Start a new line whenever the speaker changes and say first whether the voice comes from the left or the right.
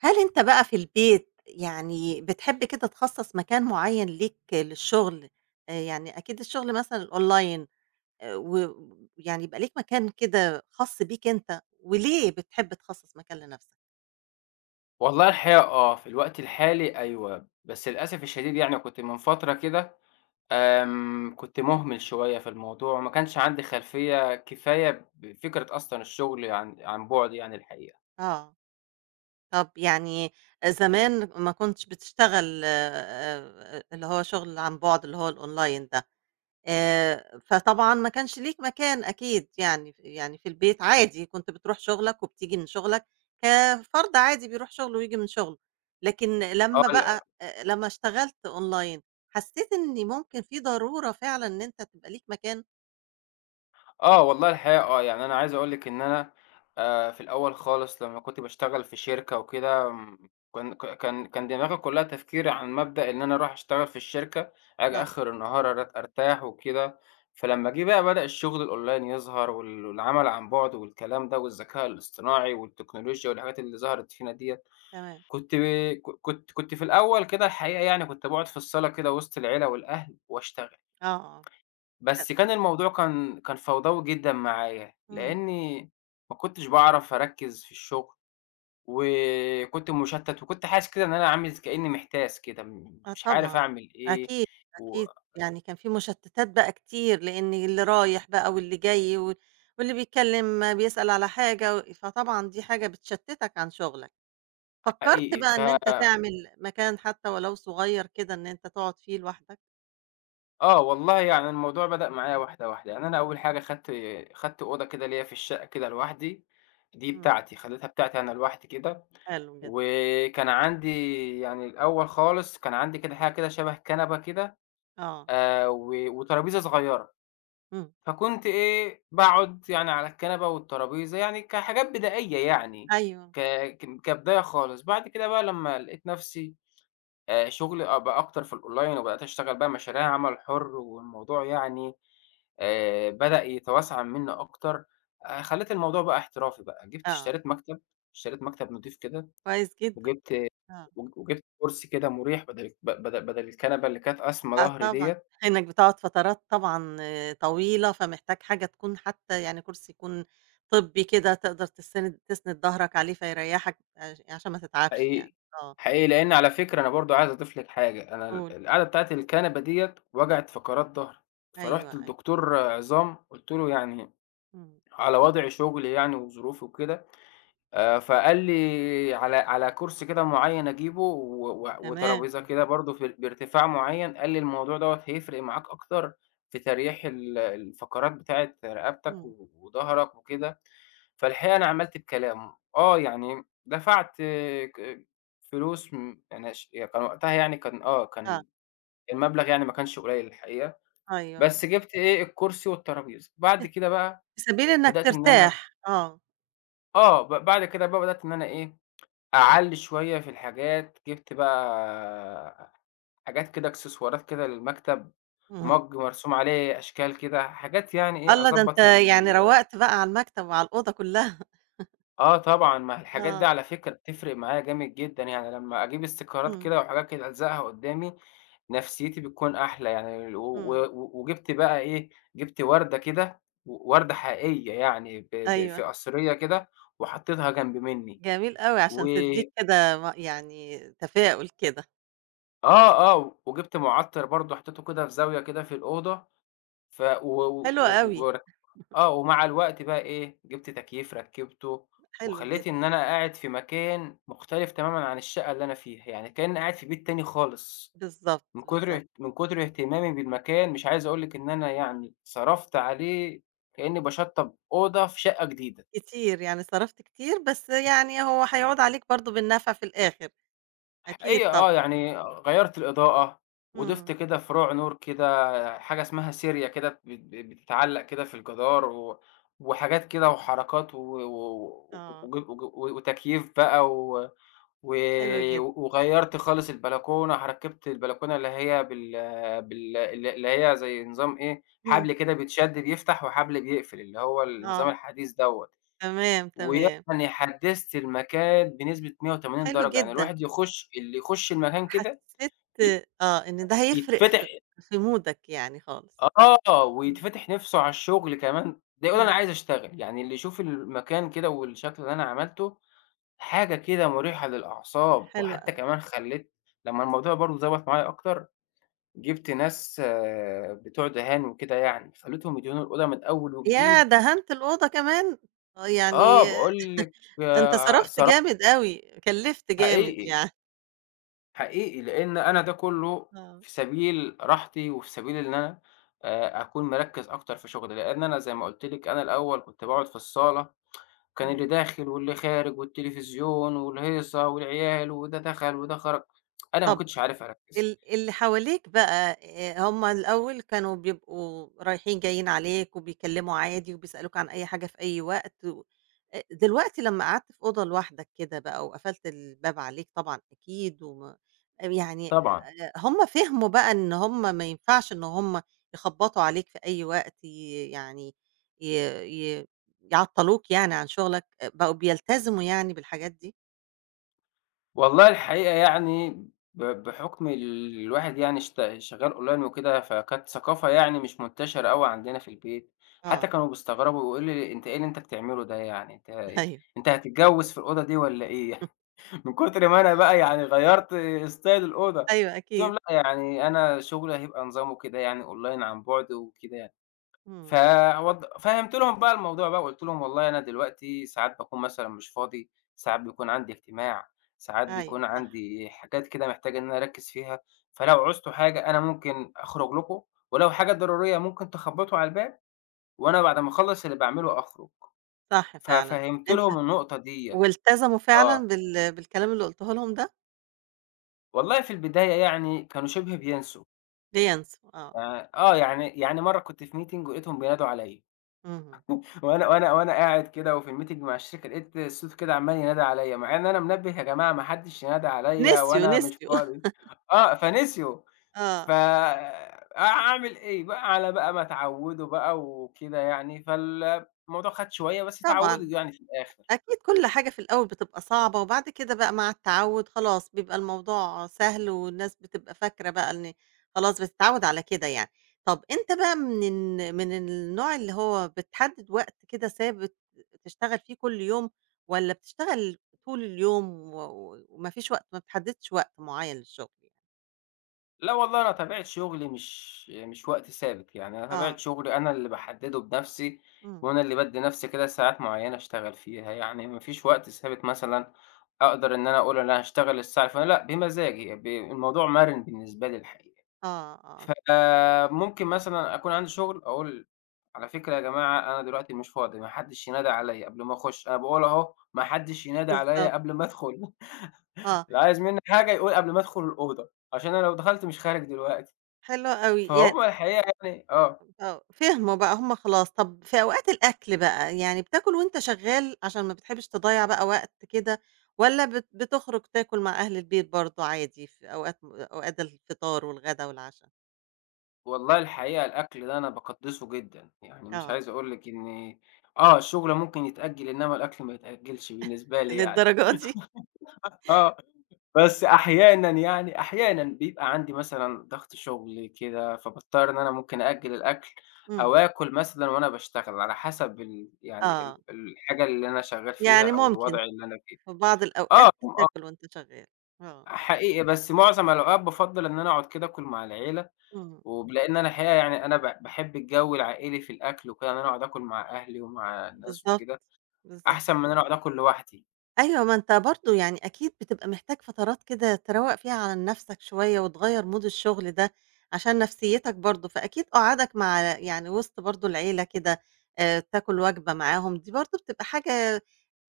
right: هل أنت بقى في البيت يعني بتحب كده تخصّص مكان معيّن ليك للشغل؟ يعني أكيد الشغل مثلًا الأونلاين و يعني يبقى ليك مكان كده خاص بيك أنت، وليه بتحب تخصّص مكان لنفسك؟
left: والله الحقيقة في الوقت الحالي أيوه، بس للأسف الشديد يعني كنت من فترة كده كنت مهمل شوية في الموضوع، وما كانش عندي خلفية كفاية بفكرة أصلًا الشغل عن بُعد يعني الحقيقة.
right: آه. طب يعني زمان ما كنتش بتشتغل اللي هو شغل عن بُعد اللي هو الأونلاين ده، فطبعًا ما كانش ليك مكان أكيد يعني يعني في البيت عادي كنت بتروح شغلك وبتيجي من شغلك، كفرد عادي بيروح شغله وييجي من شغله، لكن لمّا
left: آه،
right: بقى لمّا اشتغلت أونلاين حسيت إن ممكن في ضرورة فعلًا إن أنت تبقى ليك مكان؟
left: آه، والله الحقيقة يعني أنا عايز أقول لِك إن أنا في الأول خالص لمّا كنت باشتغل في شركة وكده كان ك كان كان دماغي كلّها تفكير عن مبدأ إن أنا أروح أشتغل في الشركة، آجي
right: آه،
left: آخر النهار أرتاح وكده، فلمّا جه بقى بدأ الشغل الأونلاين يظهر والعمل عن بُعد والكلام ده والذكاء الاصطناعي والتكنولوجيا والحاجات اللي ظهرت فينا ديّة،
right: تمام،
left: كنت ب ك كنت كنت في الأول كده الحقيقة يعني كنت باقعد في الصالة كده وسط العيلة والأهل واشتغل.
right: آه، آه، حلو،
left: بس كان الموضوع كان فوضوي جدًا معايا،
right: إمم.
left: لإني ما كنتش باعرف أركّز في الشغل، وكنت مشتّت، وكنت حاسس كده إن أنا عامل كإني محتاس كده،
right: آه
left: مش عارف
right: طبعًا،
left: أعمل إيه،
right: أكيد، أكيد، يعني كان في مشتتات بقى كتير، لإن اللي رايح بقى واللي جاي واللي بيتكلم بيسأل على حاجة فطبعًا دي حاجة بتشتتك عن شغلك، فكرت
left: وحقيقي
right: بقى إن أنت تعمل مكان حتى ولو صغير كده إن أنت تقعد فيه لوحدك؟
left: والله يعني الموضوع بدأ معايا واحدة، واحدة، يعني أنا أول حاجة خدت أوضة كده ليّا في الشقة كده لوحدي، دي
right: إمم،
left: بتاعتي، خليتها بتاعتي أنا لوحدي كده،
right: حلو جدًا،
left: وكان عندي يعني الأول خالص كان عندي كده حاجة كده شبه كنبة كده
right: آه،
left: و وترابيزة صغيرة،
right: إمم،
left: فكنت إيه، باقعد يعني على الكنبة والترابيزة، يعني كحاجات بدائية يعني،
right: أيوه،
left: ك ك كبداية خالص. بعد كده بقى لمّا لقيت نفسي شغلي بقى أكتر في الأونلاين وبدأت أشتغل بقى مشاريع عمل حُر والموضوع يعني بدأ يتوسع منّي أكتر، خلّيت الموضوع بقى احترافي بقى، جِبت
right: آه،
left: اشتريت مكتب، اشتريت مكتب نضيف كده
right: كويس جدًا،
left: وجِبت
right: آه.
left: وجِبت كرسي كده مُريح بدل ب بدل بدل الكنبة اللي كانت قاسمة
right: آه
left: ضهري
right: طبعًا،
left: ديّة.
right: إنك بتقعد فترات طبعًا آه، طويلة، فمحتاج حاجة تكون حتى يعني كرسي يكون طبّي كده تقدر تسند ضهرك عليه فيريحك عشان ما تتعبش
left: حقيقي،
right: يعني، آه،
left: حقيقي، لإن على فكرة أنا برضه عايز أضيف لِك حاجة، أنا
right: قُل،
left: القعدة بتاعة الكنبة ديّة وجعت فقرات ضهري،
right: أيوه،
left: فرُحت
right: أيوه،
left: لدكتور عظام قُلت له: "يعني
right: إمم،
left: على وضع شغلي يعني وظروفي وكده" فقال لي على كرسي كده معيّن أجيبه و و
right: تمام،
left: وترابيزة كده برضه في بارتفاع معيّن، قال لي الموضوع دوّة هيفرق معاك أكتر في تريح الفقرات بتاعة رقبتك
right: إمم،
left: وضهرك وكده، فالحقيقة أنا عملت بكلامه، يعني دفعت آه، ك فلوس يعني يعني كان وقتها يعني كان
right: آه،
left: كان المبلغ يعني ما كانش قليل الحقيقة،
right: أيوه،
left: بس جِبت إيه، الكرسي والترابيزة، بعد كده بقى
right: في سبيل إنك
left: بدأت إن أنا
right: ترتاح، آه،
left: آه، ب بعد كده بقى بدأت إن أنا إيه أعلّي شوية في الحاجات، جِبت بقى حاجات كده إكسسوارات كده للمكتب،
right: اهم،
left: مرسوم عليه أشكال كده، حاجات يعني إيه
right: الله! ده أنت
left: أضبّط ال
right: يعني روّقت بقى على المكتب وعلى الأوضة كلّها،
left: آه طبعًا، ما الحاجات دي
right: آه،
left: على فكرة بتفرق معايا جامد جدًا، يعني لمّا أجيب استيكرات
right: إمم،
left: كده وحاجات كده ألزقها قدّامي، نفسيتي بتكون أحلى يعني، و
right: إمم،
left: و وجِبت بقى إيه، جِبت وردة كده، وردة حقيقية يعني ب ب في
right: أيوه،
left: قصرية كده وحطيتها جنب منّي،
right: جميل أوي
left: و
right: عشان تدّيك كده يعني تفاؤل كده،
left: آه، آه، وجِبت مُعطِّر برضه حطيته كده في زاوية كده في الأوضة، ف و
right: حلو أوي،
left: و و آه، ومع الوقت بقى إيه، جِبت تكييف ركّبته،
right: حلو
left: وخلّيت
right: جدًا.
left: إن أنا قاعد في مكان مختلف تمامًا عن الشقة اللي أنا فيها، يعني كإنّي قاعد في بيت تاني خالص،
right: بالضبط، بالضبط.
left: من كتر اهتمامي بالمكان مش عايز أقول لِك إن أنا يعني صرفت عليه كإنّي باشطّب أوضة في شقة جديدة.
right: كتير، يعني صرفت كتير، بس يعني هو هيعود عليك برضه بالنفع في الآخر، أكيد
left: حقيقة
right: طبعًا.
left: يعني غيّرت الإضاءة، وضِفت
right: إمم،
left: كده فروع نور كده حاجة اسمها سيريا كده بت بت بتتعلّق كده في الجدار وحاجات كده وحركات و و
right: آه،
left: وج وج وتكييف بقى و و
right: حلو جدًا.
left: وغيّرت خالص البلكونة، ركّبت البلكونة اللي هي بال بال ال اللي هي زي نظام إيه،
right: إمم،
left: حبل كده بيتشد بيفتح وحبل بيقفل، اللي هو النظام
right: آه،
left: الحديث دوّة.
right: تمام، تمام،
left: ويعني حدّثت المكان بنسبة 180
right: حلو
left: درجة، يعني
right: جدًا.
left: الواحد يخُش اللي يخُش المكان كده
right: حسّيت
left: ي
right: آه، إن ده هيفرق
left: يتفتح
right: في مودك يعني خالص. إمم،
left: ويتفتح نِفْسه على الشُغل كمان، ده يقول أنا
right: إمم،
left: عايز أشتغل، يعني اللي يشوف المكان كده والشكل اللي أنا عملته حاجة كده مُريحة للأعصاب،
right: حلو
left: وحتّى
right: أوي.
left: كمان خلّيت لمّا الموضوع برضه ضبط معايا أكتر، جِبت ناس بتوع دهان وكده يعني، خلّيتهم يدهنوا الأوضة من أول
right: ياه!
left: وجديد،
right: دهنت الأوضة كمان! آه، يعني
left: باقول لِك
right: أنت صرفت
left: صرا
right: جامد أوي، كلّفت جامد
left: حقيقي.
right: يعني.
left: حقيقي، لإن أنا ده كُلّه
right: آه،
left: في سبيل راحتي، وفي سبيل إن أنا أكون مركّز أكتر في شغلي، لإن أنا زي ما قُلت لِك أنا الأول كنت باقعد في الصالة، كان اللي
right: إمم.
left: داخل واللي خارج والتلفزيون والهيصة والعيال وده دخل وده خرج، أنا ما
right: طَب
left: كنتش عارف أركّز،
right: اللي حواليك بقى هم الأول كانوا بيبقوا رايحين جايين عليك وبيكلموا عادي وبيسألوك عن أي حاجة في أي وقت و أ دلوقتي لمّا قعدت في أوضة لوحدك كده بقى وقفلت الباب عليك طبعًا أكيد يعني
left: طبعًا.
right: هم فهموا بقى إن هم ما ينفعش إن هم يخبطوا عليك في أي وقت يعني ي ي يعطّلوك يعني عن شغلك، آه، بقوا بيلتزموا يعني بالحاجات دي؟
left: والله الحقيقة يعني بحُكم الواحد يعني شغّال أونلاين وكده، فكانت ثقافة يعني مش منتشرة أوي عندنا في البيت، حتى
right: آه،
left: كانوا بيستغربوا ويقولوا لي: "أنت إيه اللي أنت بتعمله ده يعني؟ أنت إيه
right: أيوه،
left: أنت هتتجوّز في الأوضة دي والّا إيه؟" من كتر ما أنا بقى يعني غيّرت ستايل الأوضة،
right: أيوه
left: قُلت لهم:
right: أكيد،
left: "لأ، يعني أنا شُغلي هيبقى نظامه كده يعني أونلاين عن بُعد وكده يعني."
right: إمم.
left: فهّمت لهم بقى الموضوع بقى وقُلت لهم والله أنا دلوقتي ساعات باكون مثلًا مش فاضي، ساعات بيكون عندي اجتماع، ساعات بيكون
right: أيوه صح،
left: عندي حاجات كده محتاج إن أنا أركّز فيها، فلو عوزتوا حاجة أنا ممكن أخرج لكم، ولو حاجة ضرورية ممكن تخبّطوا على الباب وأنا بعد ما أخلّص اللي باعمله أخرج.
right: صح فعلًا.
left: ففهّمت
right: أنت
left: لهم النقطة ديّة،
right: والتزموا
left: آه.
right: فعلًا بالكلام اللي قُلته لهم ده؟
left: والله في البداية يعني كانوا شِبه بينسوا،
right: بينسوا آه،
left: آه. يعني مرّة كنت في meeting ولقيتهم بينادوا عليّا.
right: اهم. آه.
left: وأنا قاعد كده وفي الميتنج مع الشركة لقيت الصوت كده عمّال ينادى عليّا، مع إن أنا منبّه يا جماعة ما حدش ينادى عليّا
right: نسيوا،
left: وأنا مش
right: نسيوا
left: فاضي فنسيوا ف
right: آه.
left: أعمل إيه بقى، على بقى ما اتعوّدوا بقى وكده يعني، الموضوع خَد شوية بس اتعوّدوا
right: طبعًا.
left: يعني في الآخر.
right: أكيد كل حاجة في الأول بتبقى صعبة، وبعد كده بقى مع التعوّد خلاص بيبقى الموضوع سهل، والناس بتبقى فاكرة بقى إن خلاص بتتعوّد على كده يعني. طَب أنت بقى من النوع اللي هو بتحدد وقت كده ثابت تشتغل فيه كل يوم، والّا بتشتغل طول اليوم و و وما فيش وقت ما بتحددش وقت معيّن للشغل يعني؟
left: لأ والله أنا طبيعة شغلي مش وقت ثابت، يعني أنا طبيعة
right: آه،
left: شغلي أنا اللي باحدّده بنفْسي،
right: إمم،
left: وأنا اللي بادّي نفْسي كده ساعات معيّنة أشتغل فيها، يعني ما فيش وقت ثابت مثلًا أقدر إن أنا أقول أنا هاشتغل الساعة الفلا لأ، بمزاجي الموضوع مَرِن بالنسبة لي الحقيقة،
right: آه، آه،
left: فممكن مثلًا أكون عندي شغل أقول على فكرة يا جماعة أنا دلوقتي مش فاضي، ما حدّش ينادي عليَّ قبل ما أخُش، أنا باقول أهو ما حدّش ينادي عليَّ
right: بالضبط،
left: قبل ما أدخل،
right: آه،
left: اللي عايز منّي حاجة يقول قبل ما أدخل الأوضة، عشان أنا لو دخلت مش خارج دلوقتي.
right: حلو أوي.
left: فهُم
right: يعني
left: الحقيقة يعني
right: آه، فهموا بقى هم خلاص، طب في أوقات الأكل بقى، يعني بتاكل وأنت شغال عشان ما بتحبش تضيّع بقى وقت كده، والّا بتخرج تاكل مع أهل البيت برضه عادي في أوقات أوقات الفطار والغدا والعشا؟
left: والله الحقيقة الأكل ده أنا باقدّسه جدًا، يعني مش
right: آه.
left: عايز أقول لِك إن الشغل ممكن يتأجّل إنّما الأكل ما يتأجّلش بالنسبة لي يعني،
right: للدرجة دي!
left: آه، بس أحيانًا يعني أحيانًا بيبقى عندي مثلًا ضغط شغل كده، فباضطر إن أنا ممكن أأجّل الأكل أو
right: إمم،
left: آكل مثلًا وأنا باشتغل على حسب يعني
right: آه،
left: الحاجة اللي أنا شغّال فيها
right: يعني
left: أو
right: ممكن
left: الوضع اللي أنا فيه.
right: في بعض
left: آه،
right: الأوقات
left: آه،
right: تاكل وأنت شغال، آه،
left: حقيقي بس معظم الأوقات بافضّل إن أنا أقعد كده آكل مع العيلة
right: إمم،
left: ولإن أنا الحقيقة يعني أنا باحب الجو العائلي في الأكل وكده، إن أنا أقعد آكل مع أهلي ومع الناس
right: بالضبط،
left: وكده،
right: بالضبط.
left: أحسن من إن أنا أقعد آكل لوحدي،
right: أيوه، ما أنت برضه يعني أكيد بتبقى محتاج فترات كده تروّق فيها عن نَفْسك شوية وتغيّر مود الشغل ده عشان نفسيتك برضه، فأكيد قعدك مع يعني وسط برضه العيلة كده تاكل وجبة معاهم، دي برضه بتبقى حاجة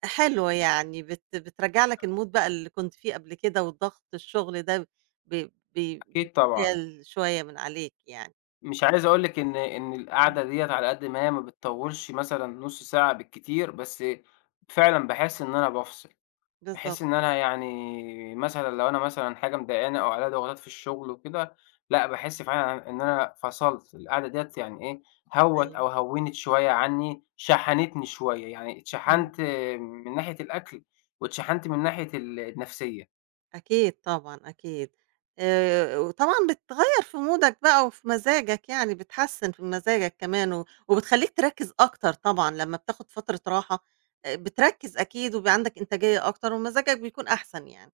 right: حلوة يعني بترجّع لك الmood بقى اللي كنت فيه قبل كده والضغط الشغل ده ب ب
left: أكيد طبعًا.
right: بيتشال شوية من عليك يعني.
left: مش عايز أقول لِك إن
right: إمم.
left: القعدة ديّة على قد ما هي ما بتطوّلش مثلًا نُص ساعة بالكتير، بس فعلًا باحس إن أنا بافصل. بحيث
right: بالضبط،
left: إن أنا يعني مثلًا لو أنا مثلًا حاجة مضايقاني أو عليّا ضغوطات في الشغل وكده، لأ باحس فعلًا إن أنا فصلت، القعدة ديّة يعني إيه، هوّت
right: أيوه.
left: أو هوّنت شوية عني، شحنتني شوية، يعني
right: اهم.
left: اتشحنت من ناحية الأكل واتشحنت من ناحية النفسية.
right: أكيد طبعًا، أكيد. وطبعًا بتغيّر في مودك بقى وفي مزاجك يعني، بتحسّن في مزاجك كمان وبتخلّيك تركّز أكتر طبعًا لمّا بتاخُد فترة راحة، بتركّز أكيد وبيبقى عندك إنتاجية أكتر ومزاجك بيكون أحسن يعني.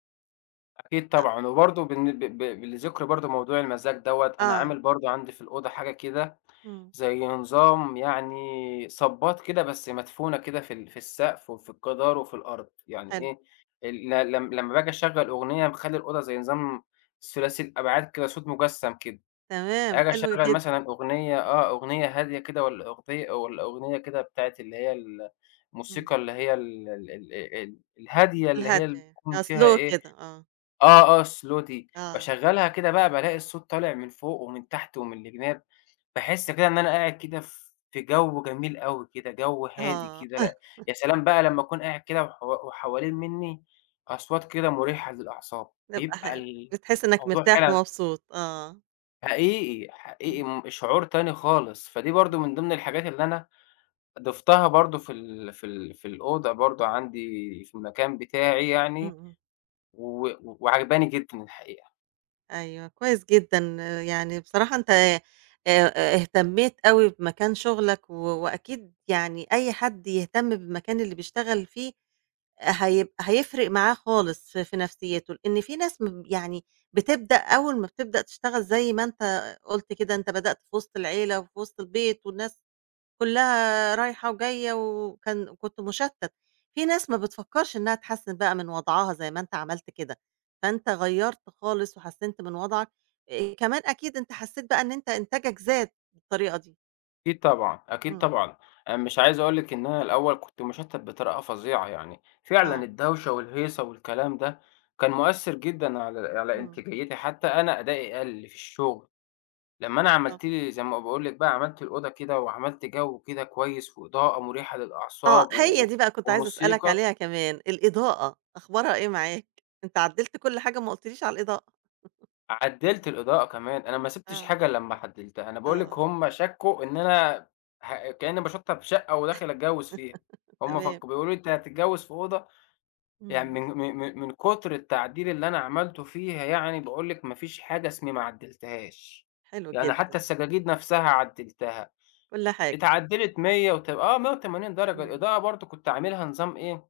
left: أكيد طبعًا، وبرضه بالن ب ب لذكر برضه موضوع المزاج دوّة، أنا
right: آه،
left: عامل برضه عندي في الأوضة حاجة كده
right: إمم،
left: زي نظام يعني صبّاط كده بس مدفونة كده في السقف وفي الجدار وفي الأرض، يعني
right: حلو،
left: إيه ال ل لم لمّا باجي أشغّل أغنية مخلّي الأوضة زي نظام ثلاثي الأبعاد كده، صوت مجسّم كده،
right: تمام،
left: آجي
right: حلو
left: أشغّل
right: جدًا،
left: مثلًا أغنية أغنية هادية كده والّا أغنية والّا أغنية كده بتاعة اللي هي
right: إمم،
left: الموسيقى اللي هي ال ال ال ال الهادية اللي هي اللي
right: الهادية،
left: بيكون
right: آه
left: فيها
right: slow
left: إيه
right: كده، آه،
left: الslow دي،
right: آه،
left: باشغّلها كده بقى بالاقي الصوت طالع من فوق ومن تحت ومن الجناب، باحس كده إن أنا قاعد كده في جو جميل أوي كده، جو هادي
right: آه،
left: كده، لأ يا سلام بقى لمّا أكون قاعد كده وحوالين منّي أصوات كده مُريحة للأعصاب،
right: بيبقى
left: بيبقى
right: حلو، بتحس إنّك
left: الموضوع
right: مرتاح
left: فعلًا
right: ومبسوط، آه،
left: حقيقي، حقيقي
right: إمم،
left: شعور تاني خالص، فدي برضه
right: إمم،
left: من ضمن الحاجات اللي أنا ضفتها برضه في الأوضة برضه عندي في المكان بتاعي
right: إمم،
left: يعني
right: إمم.
left: وعاجباني جدًا الحقيقة.
right: أيوه، كويس جدًا، يعني بصراحة أنت آآ، اهتميت أوي بمكان شغلك، وأكيد يعني أي حد يهتم بالمكان اللي بيشتغل فيه هيفرق معاه خالص في نفسيته، لإن في ناس يعني بتبدأ أول ما بتبدأ تشتغل زي ما أنت قُلت كده، أنت بدأت في وسط العيلة وفي وسط البيت والناس كلّها رايحة وجاية كنت مشتّت، في ناس ما بتفكّرش إنها تحسّن بقى من وضعها زي ما أنت عملت كده، فأنت غيّرت خالص وحسّنت من وضعك، كمان أكيد أنت حسّيت بقى إن أنت إنتاجك زاد بالطريقة دي،
left: أكيد طبعًا، أكيد
right: إمم،
left: طبعًا. أنا مش عايز أقول لِك إن أنا الأول كنت مُشتَّت بطريقة فظيعة يعني، فعلًا
right: آه،
left: الدوشة والهيصة والكلام ده كان مؤثّر جدًا على
right: إمم،
left: إنتاجيتي، حتى أنا أدائي قَل في الشغل. لمّا أنا
right: بالضبط،
left: عملت لي زي ما باقول لِك بقى عملت الأوضة كده وعملت جو كده كويس وإضاءة مُريحة
right: آه،
left: للأعصاب و
right: هي
left: و
right: دي بقى كنت عايزة أسألك
left: وموسيقى،
right: عليها كمان، الإضاءة أخبارها إيه معاك؟ أنت عدّلت كل حاجة ما قُلتليش على الإضاءة،
left: عدّلت الإضاءة كمان، أنا ما سِبتش
right: آه،
left: حاجة إلّا أمّا عدّلتها. أنا باقول لِك
right: آه،
left: هم شكّوا إن أنا كإنّي باشطّب شقة وداخل أتجوّز فيها. هم
right: تمام،
left: بيقولوا لي: "أنت هتتجوّز في أوضة؟" يعني
right: إمم،
left: من كتر التعديل اللي أنا عملته فيها يعني باقول لِك ما فيش حاجة اسمي ما عدّلتهاش،
right: حلو
left: يعني
right: جدًا،
left: حتى السجاجيد نفسها عدّلتها،
right: كل حاجة،
left: اتعدّلت 100 وت آه 180 درجة،
right: إمم،
left: الإضاءة برضه كنت عاملها نظام إيه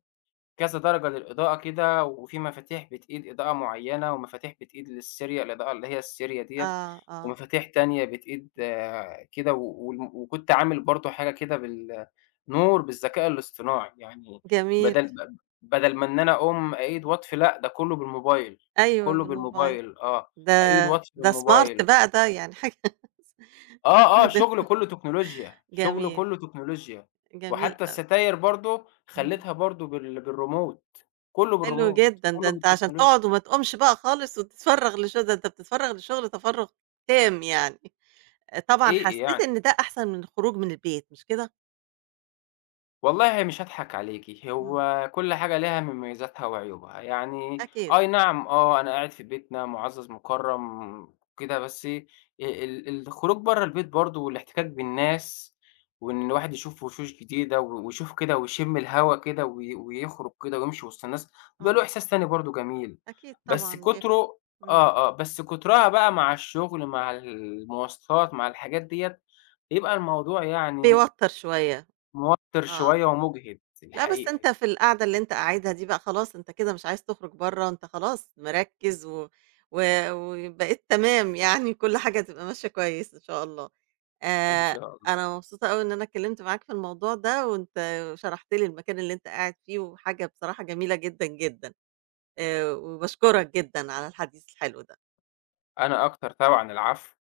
left: كذا درجة للإضاءة كده، وفي مفاتيح بتقيد إضاءة معيّنة، ومفاتيح بتقيد للسيريا الإضاءة اللي هي السيريا ديّة،
right: آه، آه،
left: ومفاتيح تانية بتقيد كده و والم وكنت عامل برضه حاجة كده بالنور بالذكاء الاصطناعي، يعني
right: جميل.
left: بدل ب بدل ما إن أنا أقوم أقيد وأطفي لأ، ده كلّه بالموبايل،
right: أيوه
left: كلّه
right: بالموبايل،
left: بالموبايل
right: ده
left: أقيد وأطفي
right: ده smart
left: بالموبايل.
right: بقى ده يعني حاجة
left: آه، آه،
right: تستخدم
left: شغله كلّه تكنولوجيا، شغله
right: جميل،
left: كلّه تكنولوجيا،
right: جميل
left: وحتى
right: أوي،
left: الستاير برضه
right: اهم،
left: خلّيتها برضه بالريموت، كلّه
right: حلو
left: بالريموت،
right: جدًا، ده
left: كلّه
right: أنت عشان
left: بالتكنولوجيا،
right: تقعد وما تقومش بقى خالص وتتفرّغ ده أنت بتتفرّغ للشغل تفرُّغ تام يعني، طبعًا
left: حقيقي
right: حسّيت
left: يعني.
right: إن ده أحسن من الخروج من البيت مش كده؟
left: والله مش هاضحك عليكِ،
right: إمم،
left: هو كل حاجة ليها مميزاتها وعيوبها، يعني
right: أكيد،
left: أي نعم أنا قاعد في بيتنا مُعزّز مُكرّم كده، بس الخروج برّه البيت برضه والاحتكاك بالناس، وإن الواحد يشوف وشوش جديدة ويشوف كده ويشم الهوا كده ويخرج كده ويمشي وسط الناس، بيبقى له
right: آه،
left: إحساس تاني برضه جميل،
right: أكيد
left: بس
right: طبعًا
left: كُتره
right: إمم،
left: بس كُترها بقى مع الشغل، مع المواصلات، مع الحاجات ديّة، بيبقى الموضوع يعني
right: بيوتّر شوية،
left: موتِّر
right: آه.
left: شوية ومُجهِد
right: لأ، بس
left: الحقيقة
right: أنت
left: يعني،
right: في القعدة اللي أنت قاعدها دي بقى خلاص أنت كده مش عايز تخرج برّه، أنت خلاص مركّز و و وبقيت تمام يعني كل حاجة هتبقى ماشية كويس إن شاء الله.
left: إن
right: آآ
left: شاء الله،
right: أنا مبسوطة أوي إن أنا اتكلّمت معاك في الموضوع ده وأنت شرحت لي المكان اللي أنت قاعد فيه وحاجة بصراحة جميلة جدًا، جدًا. وباشكرك جدًا على الحديث الحلو ده.
left: أنا أكتر طبعًا العفو.